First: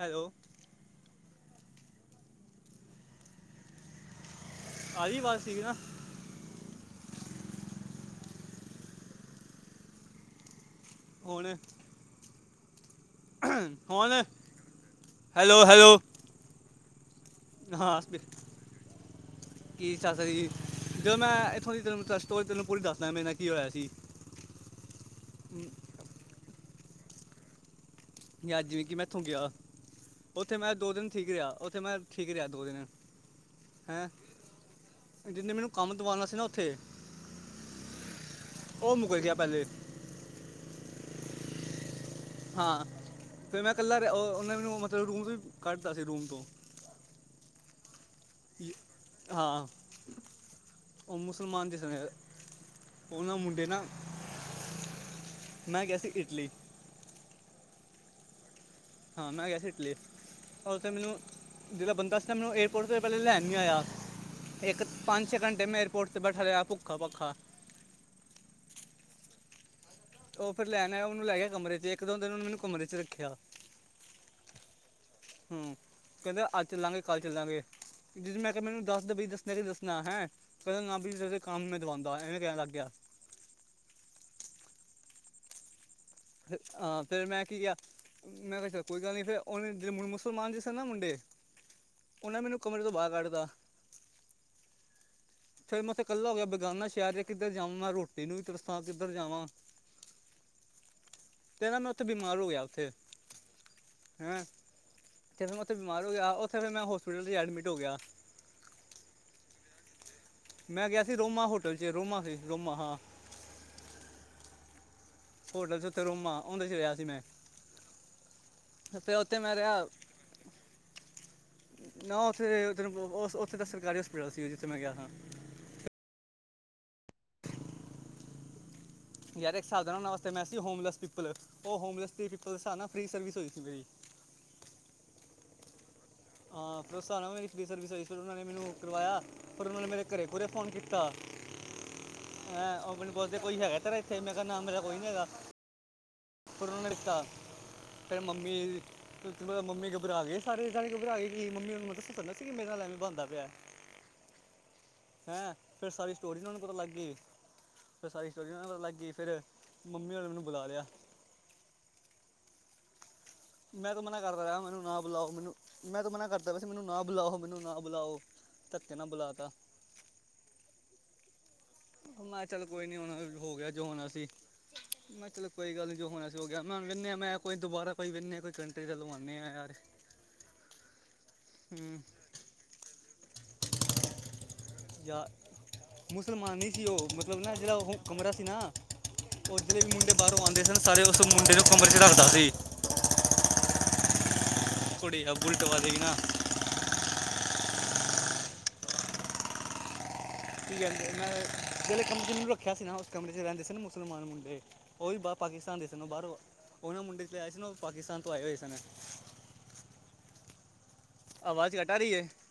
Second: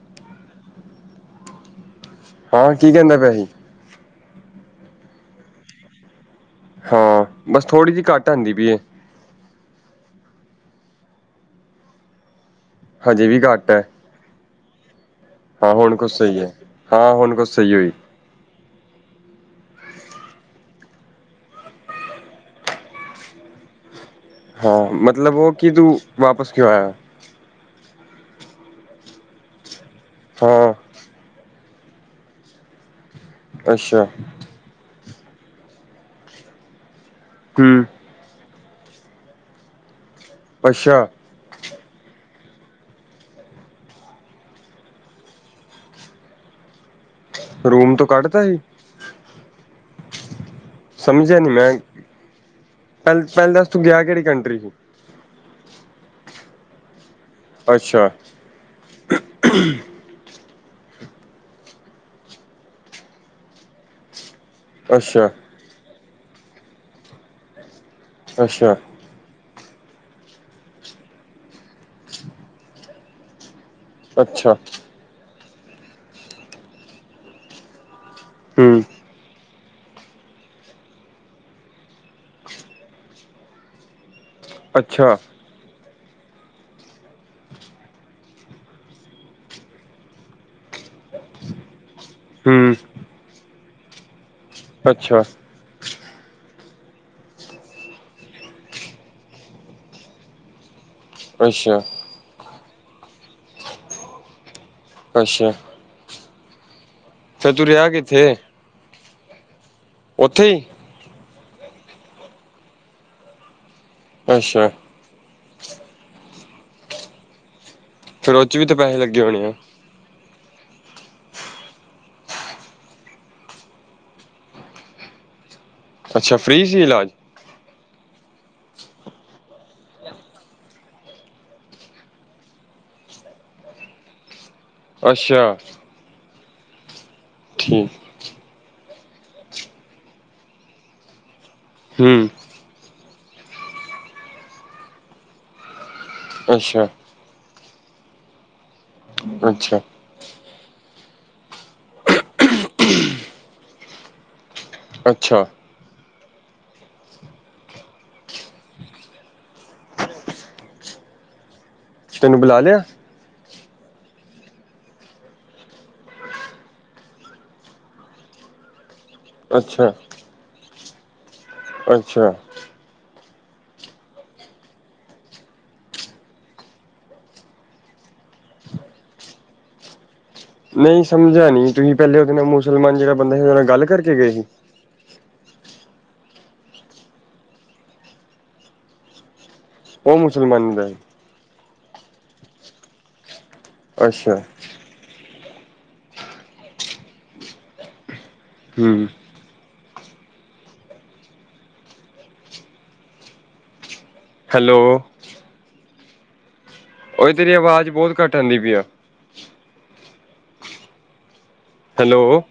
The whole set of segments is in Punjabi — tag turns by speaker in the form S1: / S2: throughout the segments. S1: ਹੈਲੋ।
S2: ਹਾਂ ਕੀ ਕਹਿੰਦਾ ਪਿਆ ਸੀ
S1: ਆਹੀ ਅਵਾਜ਼ ਸੀਗੀ ਨਾ
S2: ਹਾਂ ਬਸ ਥੋੜ੍ਹੀ ਜਿਹੀ ਘੱਟ ਆਉਂਦੀ ਪਈ
S1: ਹੂਣ
S2: ਹਜੇ ਵੀ ਘੱਟ ਹੈ।
S1: ਹੁਣ ਹੈਲੋ
S2: ਹਾਂ ਹੁਣ
S1: ਹੈਲੋ
S2: ਕੁਛ ਸਹੀ ਹੈ ਹਾਂ ਹੁਣ ਕੁਛ ਸਹੀ ਹੋਈ।
S1: ਹਾਂ ਕੀ ਸ਼ੱਸ ਜੀ ਜਦੋਂ ਮੈਂ ਇੱਥੋਂ ਦੀ ਤੈਨੂੰ ਟਰੱਸਟ ਹੋ ਤੈਨੂੰ ਪੂਰੀ ਦੱਸਦ ਮੇਰੇ ਨਾਲ ਕੀ ਹੋਇਆ ਸੀ
S2: ਹਾਂ ਮਤਲਬ ਉਹ ਕਿ ਤੂੰ ਵਾਪਸ ਕਿਉਂ ਆਇਆ
S1: ਅੱਜ ਵੀ ਮੈਂ ਇੱਥੋਂ ਗਿਆ ਉੱਥੇ
S2: ਹਾਂ
S1: ਮੈਂ ਦੋ ਦੀਨ ਠੀਕ ਰਿਹਾ ਉੱਥੇ ਮੈਂ ਠੀਕ ਰਿਹਾ ਦੋ ਦਿਨ
S2: ਅੱਛਾ
S1: ਹੈਂ। ਜਿਨੇ ਮੈਨੂੰ ਕੰਮ ਦਵਾਉਣਾ ਸੀ ਨਾ ਉੱਥੇ।
S2: ਹਮ।
S1: ਉਹ ਮੁਕਰ ਗਿਆ ਪਹਿਲੇ
S2: ਅਛਾ।
S1: ਹਾਂ ਫਿਰ ਮੈਂ ਇਕੱਲਾ ਰਯਾ ਉਹਨੇ ਮੈਨੁ ਮਤਲਬ ਰੂਮ ਤੋਂ ਵੀ ਕੱਢਤਾ ਸੀ ਰੂਮ ਤੋਂ।
S2: ਰੂਮ ਤੋਂ ਕੱਢਦਾ ਸੀ?
S1: ਹਾਂ। ਉਹ
S2: ਸਮਝਿਆ ਨੀ
S1: ਮੁਸਲਮਾਨ
S2: ਮੈਂ
S1: ਦੇ ਸਨ
S2: ਪਹਿ
S1: ਉਹਨਾਂ
S2: ਪਹਿਲੇ
S1: ਮੁੰਡੇ
S2: ਦਸ ਤੂੰ
S1: ਨਾ
S2: ਗਿਆ ਕੇੜੀ ਕੰਟਰੀ ਸੀ?
S1: ਮੈਂ ਗਯਾ ਸੀ ਇਟਲੀ।
S2: ਅੱਛਾ।
S1: ਹਾਂ ਮੈਂ ਗਿਆ ਸੀ ਇਟਲੀ। ਰ ਉਥੇ ਮੈਨੂੰ ਜੇੜਾ ਬੰਦਾ ਸੀ ਨਾ ਮੈਨੂੰ ਏਅਰਪੋਰਟ ਤੇ ਪਹਿਲੇ ਲੈਣ ਨੀ ਆਯਾ। ਇੱਕ
S2: ਅੱਛਾ
S1: ਪੰਜ ਸ਼ੇ ਘੰਟੇ ਮੈਂ ਏਰਪੋਰਟ ਤੇ ਬੈਠਾ ਲਿਆ ਭੁੱਖਾ ਭੱਖਾ।
S2: ਅੱਛਾ।
S1: ਉਹ ਫੇਰ ਲੈਣ ਆਯਾ ਉਹਨੂੰ ਲੈ ਗਿਆ ਕਮਰੇ ਚ ਇੱਕ ਦੋ ਦਿਨ ਉਹਨੇ ਮੈਨੂੰ ਕਮਰੇ ਚ ਰੱਖਿਆ।
S2: ਅੱਛਾ।
S1: ਹਮ ਕਹਿੰਦੇ ਅੱਜ ਚੱਲਾਂਗੇ ਕੱਲ ਚੱਲਾਂਗੇ ਮੈਂ ਕਿਹਾ
S2: ਹੂੰ
S1: ਮੈਨੂੰ ਦੱਸ ਦੇ ਬਈ [unintelligible] ਦੱਸਣਾ ਹੈਂ ਕਹਿੰਦਾ ਅਪਣੀ ਤਰਫ਼ ਸੇ ਕੰਮ ਮੈਂ ਦਵਾਉਂਗਾ ਐਵੇਂ ਕਹਿਣ ਲੱਗ ਗਿਆ।
S2: ਅੱਛਾ।
S1: ਹਾਂ ਫਿਰ ਮੈਂ ਕੀ ਕਿਹਾ? ਮੈਂ ਕਿਹਾ ਚੱਲ ਕੋਈ ਗੱਲ ਨੀ ਫੇਰ ਉਹਨੇ ਜੇੜੇ ਮੁਸਲਮਾਨ ਸੀ ਨਾ ਮੁੰਡੇ, ਉਹਨੇ ਮੈਨੂੰ
S2: ਹੂੰ
S1: ਕਮਰੇ ਤੋਂ ਬਾਹਰ ਕੱਢਤਾ।
S2: ਅੱਛਾ।
S1: ਫੇਰ ਮੈਂ ਓਥੇ ਇਕੱਲਾ ਹੋ ਗਿਆ ਬੇਗਾਨਾ ਸ਼ਹਿਰ ਚ ਮੈਂ ਕਿੱਧਰ ਜਾਊਂਗਾ ਰੋਟੀ ਨੂੰ ਵੀ ਤਰਸਾਂ ਕਿੱਧਰ ਜਾਵਾਂ। [inaudible] ਫੇਰ
S2: ਅੱਛਾ
S1: ਮੈਂ ਨਾ ਉੱਥੇ ਬਿਮਾਰ ਹੋ ਗਿਆ ਉੱਥੇ ਹੈਂ ਤੇ
S2: ਅੱਛਾ
S1: ਫੇਰ ਮੈਂ ਉੱਥੇ, ਬਿਮਾਰ ਹੋ ਗਿਆ ਉੱਥੇ ਫੇਰ ਮੈਂ ਹੋਸਪਿਟਲ ਚ
S2: ਫੇਰ ਤੂੰ
S1: ਐਡਮਿਟ ਹੋ
S2: ਰਿਹਾ
S1: ਗਿਆ।
S2: ਕਿੱਥੇ ਉੱਥੇ ਈ?
S1: ਮੈਂ ਗਿਆ ਸੀ ਰੋਮਾ ਹੋਟਲ ਚ ਰੋਮਾ ਸੀ ਰੋਮਾ ਹਾਂ।
S2: ਅੱਛਾ।
S1: ਹੋਟਲ ਸੀ ਉੱਥੇ ਰੂਮਾ ਉਹਂਦੇ ਚ ਰਿਹਾ ਸੀ ਮੈਂ।
S2: ਫਿਰ ਉਹ ਚ ਵੀ ਤਾਂ ਪੈਸੇ
S1: ਫੇਰ
S2: ਲੱਗੇ
S1: ਉਥੇ
S2: ਹੋਣੇ ਆ
S1: ਮੈਂ ਰਿਹਾ, ਨਾ ਉੱਥੇ ਉੱਥੇ ਦਾ ਸਰਕਾਰੀ ਹੋਸਪਿਟਲ ਸੀ ਜਿੱਥੇ ਮੈਂ ਗਿਆ ਸਾਂ।
S2: ਅੱਛਾ ਫ੍ਰਰੀ ਸੀ ਇਲਾਜ?
S1: ਯਾਰ ਇੱਕ ਸਾਲ ਤਾਂ ਨਾ ਓਥੇ ਮੈਂ ਵੈਸੇ ਹੋਮਲੈਸ ਪੀਪਲ ਉਹ ਹੋਮਲੈਸ ਪੀਪਲ ਹਿਸਾਬ ਨਾਲ ਫਰੀ ਸਰਵਿਸ ਹੋਈ ਸੀ ਮੇਰੀ।
S2: ਅੱਛਾ।
S1: ਹਾਂ ਫੇਰ ਉਸ ਹਿਸਾਬ ਨਾਲ ਮੇਰੀ ਫਰੀ
S2: ਠੀਕ
S1: ਸਰਵਿਸ ਹੋਈ ਸੀ ਫੇਰ ਉਹਨਾਂ ਨੇ ਮੈਨੂੰ ਬੁਲਵਾਯਾ, ਫੇਰ ਉਹਨਾਂ ਨੇ ਮੇਰੇ ਘਰੇ ਘੂਰੇ ਫੋਨ ਕੀਤਾ।
S2: ਹਮ।
S1: ਹੈਂ ਉਹ ਮੈਨੂੰ ਬੋਲਦੇ ਕੋਈ ਹੈਗਾ ਤੇਰਾ ਇੱਥੇ ਮੈਂ ਕਿਹਾ ਨਾ ਮੇਰਾ ਕੋਈ ਨੀ ਹੈਗਾ।
S2: ਅੱਛਾ
S1: [unintelligible] ਮੰਮੀ
S2: ਅੱਛਾ
S1: ਮੰਮੀੱ ਘੁਬਰਾਗੇ ਸਾਰੇ ਦੇ ਸਾਰੇ ਘੁਬਰਾ ਗੇ ਕੀ ਮੰਮੀ ਮੈਂ ਦੱਸਦਾ ਕਿ ਮੇਰੇ ਨਾਲ ਕੀ ਬਣਦਾ ਪਿਆ।
S2: ਅੱਛਾ
S1: ਹੈਂ, ਫੇਰ ਸਾਰੀ ਸਟੋਰੀ ਉਹਨੂੰ ਪਤਾ ਲੱਗ ਗਈ। ਫਿਰ ਸਾਰੀ ਸਟੋਰੀ ਪਤਾ ਲੱਗ ਗਈ। ਫਿਰ ਮੰਮੀ ਹੋਣਾ ਮੈਨੂੰ ਬੁਲਾ ਲਿਆ।
S2: ਤੈਨੂੰ ਬੁਲਾ ਲਿਆ।
S1: ਮੈਂ ਤਾਂ ਮਨਾ ਕਰਦਾ ਰਿਹਾ, ਮੈਨੂੰ ਨਾ ਬੁਲਾਓ, ਮੈਨੂੰ ਮੈਂ ਤਾਂ ਮਨਾ ਕਰਦਾ ਪਿਆ ਸੀ, ਮੈਨੂੰ ਨਾ ਬੁਲਾਓ, ਮੈਨੂੰ ਨਾ ਬੁਲਾਓ। ਧੱਕੇ ਨਾਲ ਬੁਲਾਤਾ।
S2: ਅੱਛਾ।
S1: ਮੈਂ
S2: ਅੱਛਾ
S1: ਕਹਯਾ ਚਲੋ ਕੋਈ ਨੀ ਹੋ ਗਿਆ, ਜੋ ਹੋਣਾ ਸੀ। ਮੈਂ ਕਹਯਾ ਚਲ ਕੋਈ ਗੱਲ ਨੀ ਜੋ ਹੋਣਾ ਸੀ ਹੋ ਗਿਆ ਮੈਂ ਹੁਣ ਕਹਨੇ ਆ ਮੈਂ ਕੋਈ ਦੁਬਾਰਾ ਕੋਈ ਵੇਖਣੇ ਆ ਕੋਈ ਕੰਟਰੀ ਚ ਲਵਾਨੇ ਹਾਂ ਯਾਰ।
S2: ਨਹੀਂ ਸਮਝਿਆ ਨਹੀਂ ਤੁਸੀਂ
S1: ਹੂੰ
S2: ਪਹਿਲੇ ਉਹਦੇ ਨਾਲ ਮੁਸਲਮਾਨ ਜੇੜਾ ਬੰਦਾ ਸੀ ਉਹਦੇ ਨਾਲ ਗੱਲ ਕਰਕੇ ਗਏ ਸੀ?
S1: ਯਾਰ ਮੁਸਲਮਾਨ ਨੀ ਸੀ ਉਹ ਮਤਲਬ ਨਾ ਜਿਹੜਾ ਉਹ ਕਮਰਾ ਸੀ ਨਾ, ਓਹ ਜਿਤਨੇ ਵੀ ਮੁੰਡੇ
S2: ਉਹ
S1: ਬਾਰੋਂ ਆਦੇ
S2: ਮੁਸਲਮਾਨ
S1: ਸਨ
S2: ਦਾ ਸੀ
S1: ਸਾਰੇ ਉਸ ਮੁੰਡੇ ਦੇ ਕਮਰੇ 'ਚ ਰੱਖਦਾ ਸੀ।
S2: ਅੱਛਾ।
S1: ਕੁੜੀਆਂ ਬੁਲਟ ਵਾਲੀ ਨਾ,
S2: ਹਮ।
S1: ਕੀ ਕਹਿੰਦੇ, ਮੈਂ ਜਿਹੜੇ ਕਮਰੇ ਚ ਰੱਖਿਆ ਸੀ, ਨਾ ਉਸ ਕਮਰੇ ਚ ਰਹਿੰਦੇ ਸੀ ਨਾ ਮੁਸਲਮਾਨ ਮੁੰਡੇ।
S2: ਹੈਲੋ
S1: ਉਹੀ ਬ ਪਾਕਿਸਤਾਨ ਦੇ ਸਨ ਉਹ ਬਾਹਰੋ ਉਹ ਨਾ ਮੁੰਡੇ
S2: ਓਏ
S1: ਜਿਸ ਆਏ
S2: ਤੇਰੀ
S1: ਸੀ ਨਾ ਉਹ
S2: ਆਵਾਜ਼ ਬਹੁਤ
S1: ਪਾਕਿਸਤਾਨ ਤੋਂ
S2: ਘੱਟ
S1: ਆਏ ਹੋਏ
S2: ਆਉਂਦੀ ਪਈ
S1: ਸਨ।
S2: ਆ
S1: ਆਵਾਜ਼ ਕੱ
S2: ਹੈਲੋ,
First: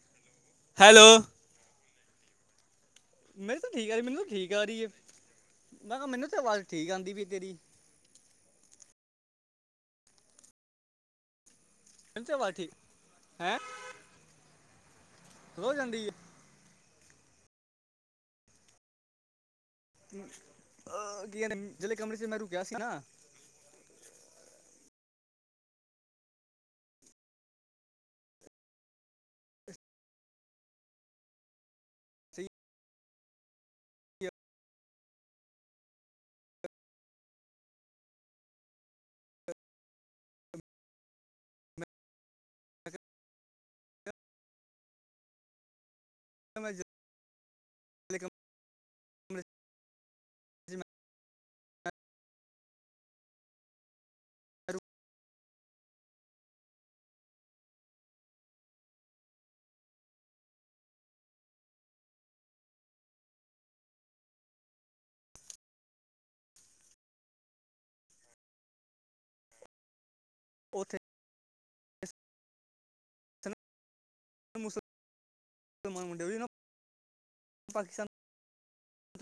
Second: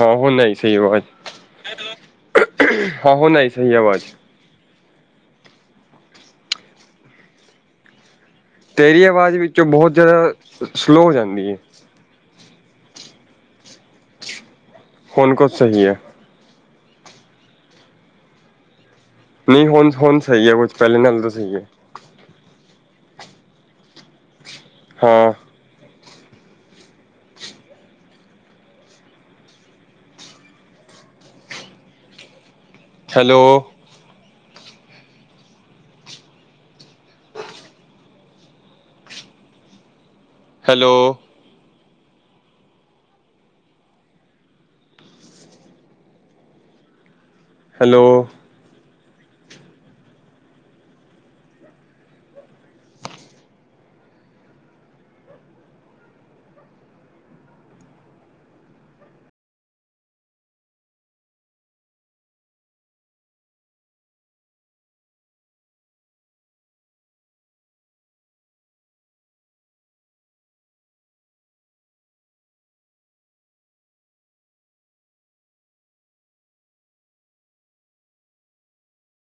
S2: ਹਾਂ ਹੁਣ ਆਈ ਸਹੀ
S1: ਹੈਲੋ
S2: ਆਵਾਜ਼। [inaudible]
S1: ਮੇਰੀ ਤਾਂ
S2: ਸਹੀ
S1: ਠੀਕ ਆ ਰਹੀ,
S2: ਆਵਾਜ਼
S1: ਮੈਨੂੰ ਠੀਕ ਆ ਰਹੀ ਐ, ਮੈਂ ਕਿਹਾ ਮੈਨੂੰ ਤਾਂ ਆਵਾਜ਼ ਠੀਕ ਆਂਦੀ ਪਈ ਤੇਰੀ।
S2: ਤੇਰੀ ਆਵਾਜ਼ ਵਿੱਚੋਂ ਬਹੁਤ ਜ਼ਿਆਦਾ ਸਲੋਅ ਹੋ ਜਾਂਦੀ ਏ।
S1: ਮੈਨੂੰ ਤੇ ਅਵਾਜ਼ ਠੀਕ, ਹੈਂ।
S2: ਹੁਊ ਕੁਛ
S1: ਹੋ
S2: ਸਹੀ ਐ।
S1: ਜਾਂਦੀ ਹੈ
S2: ਨਹੀਂ ਹੁਣ ਹੁਣ ਸਹੀ ਐ ਕੁਛ, ਪਹਿਲੇ ਨਾਲੋ ਤਾਂ ਸਹੀ ਐ।
S1: ਜਿਲੇ ਕਮਰੇ ਚ ਮੈਂ ਰੁਕਿਆ ਸੀ ਨਾ।
S2: ਹਾਂ।
S1: ਸਹੀ
S2: ਹੈਲੋ।
S1: ਹੈ।
S2: ਹੈਲੋ।
S1: ਮੈਂ [unintelligible]
S2: ਹੈਲੋ।
S1: ਜਿਹੜੇ ਕਮਰੇ 'ਚ ਮੈਂ ਰੁ- ਉੱਥੇ। ਮੁਸਲ ਮਾਨ ਮੁੰਡੇ ਪਾਕਿਸਤਾਨ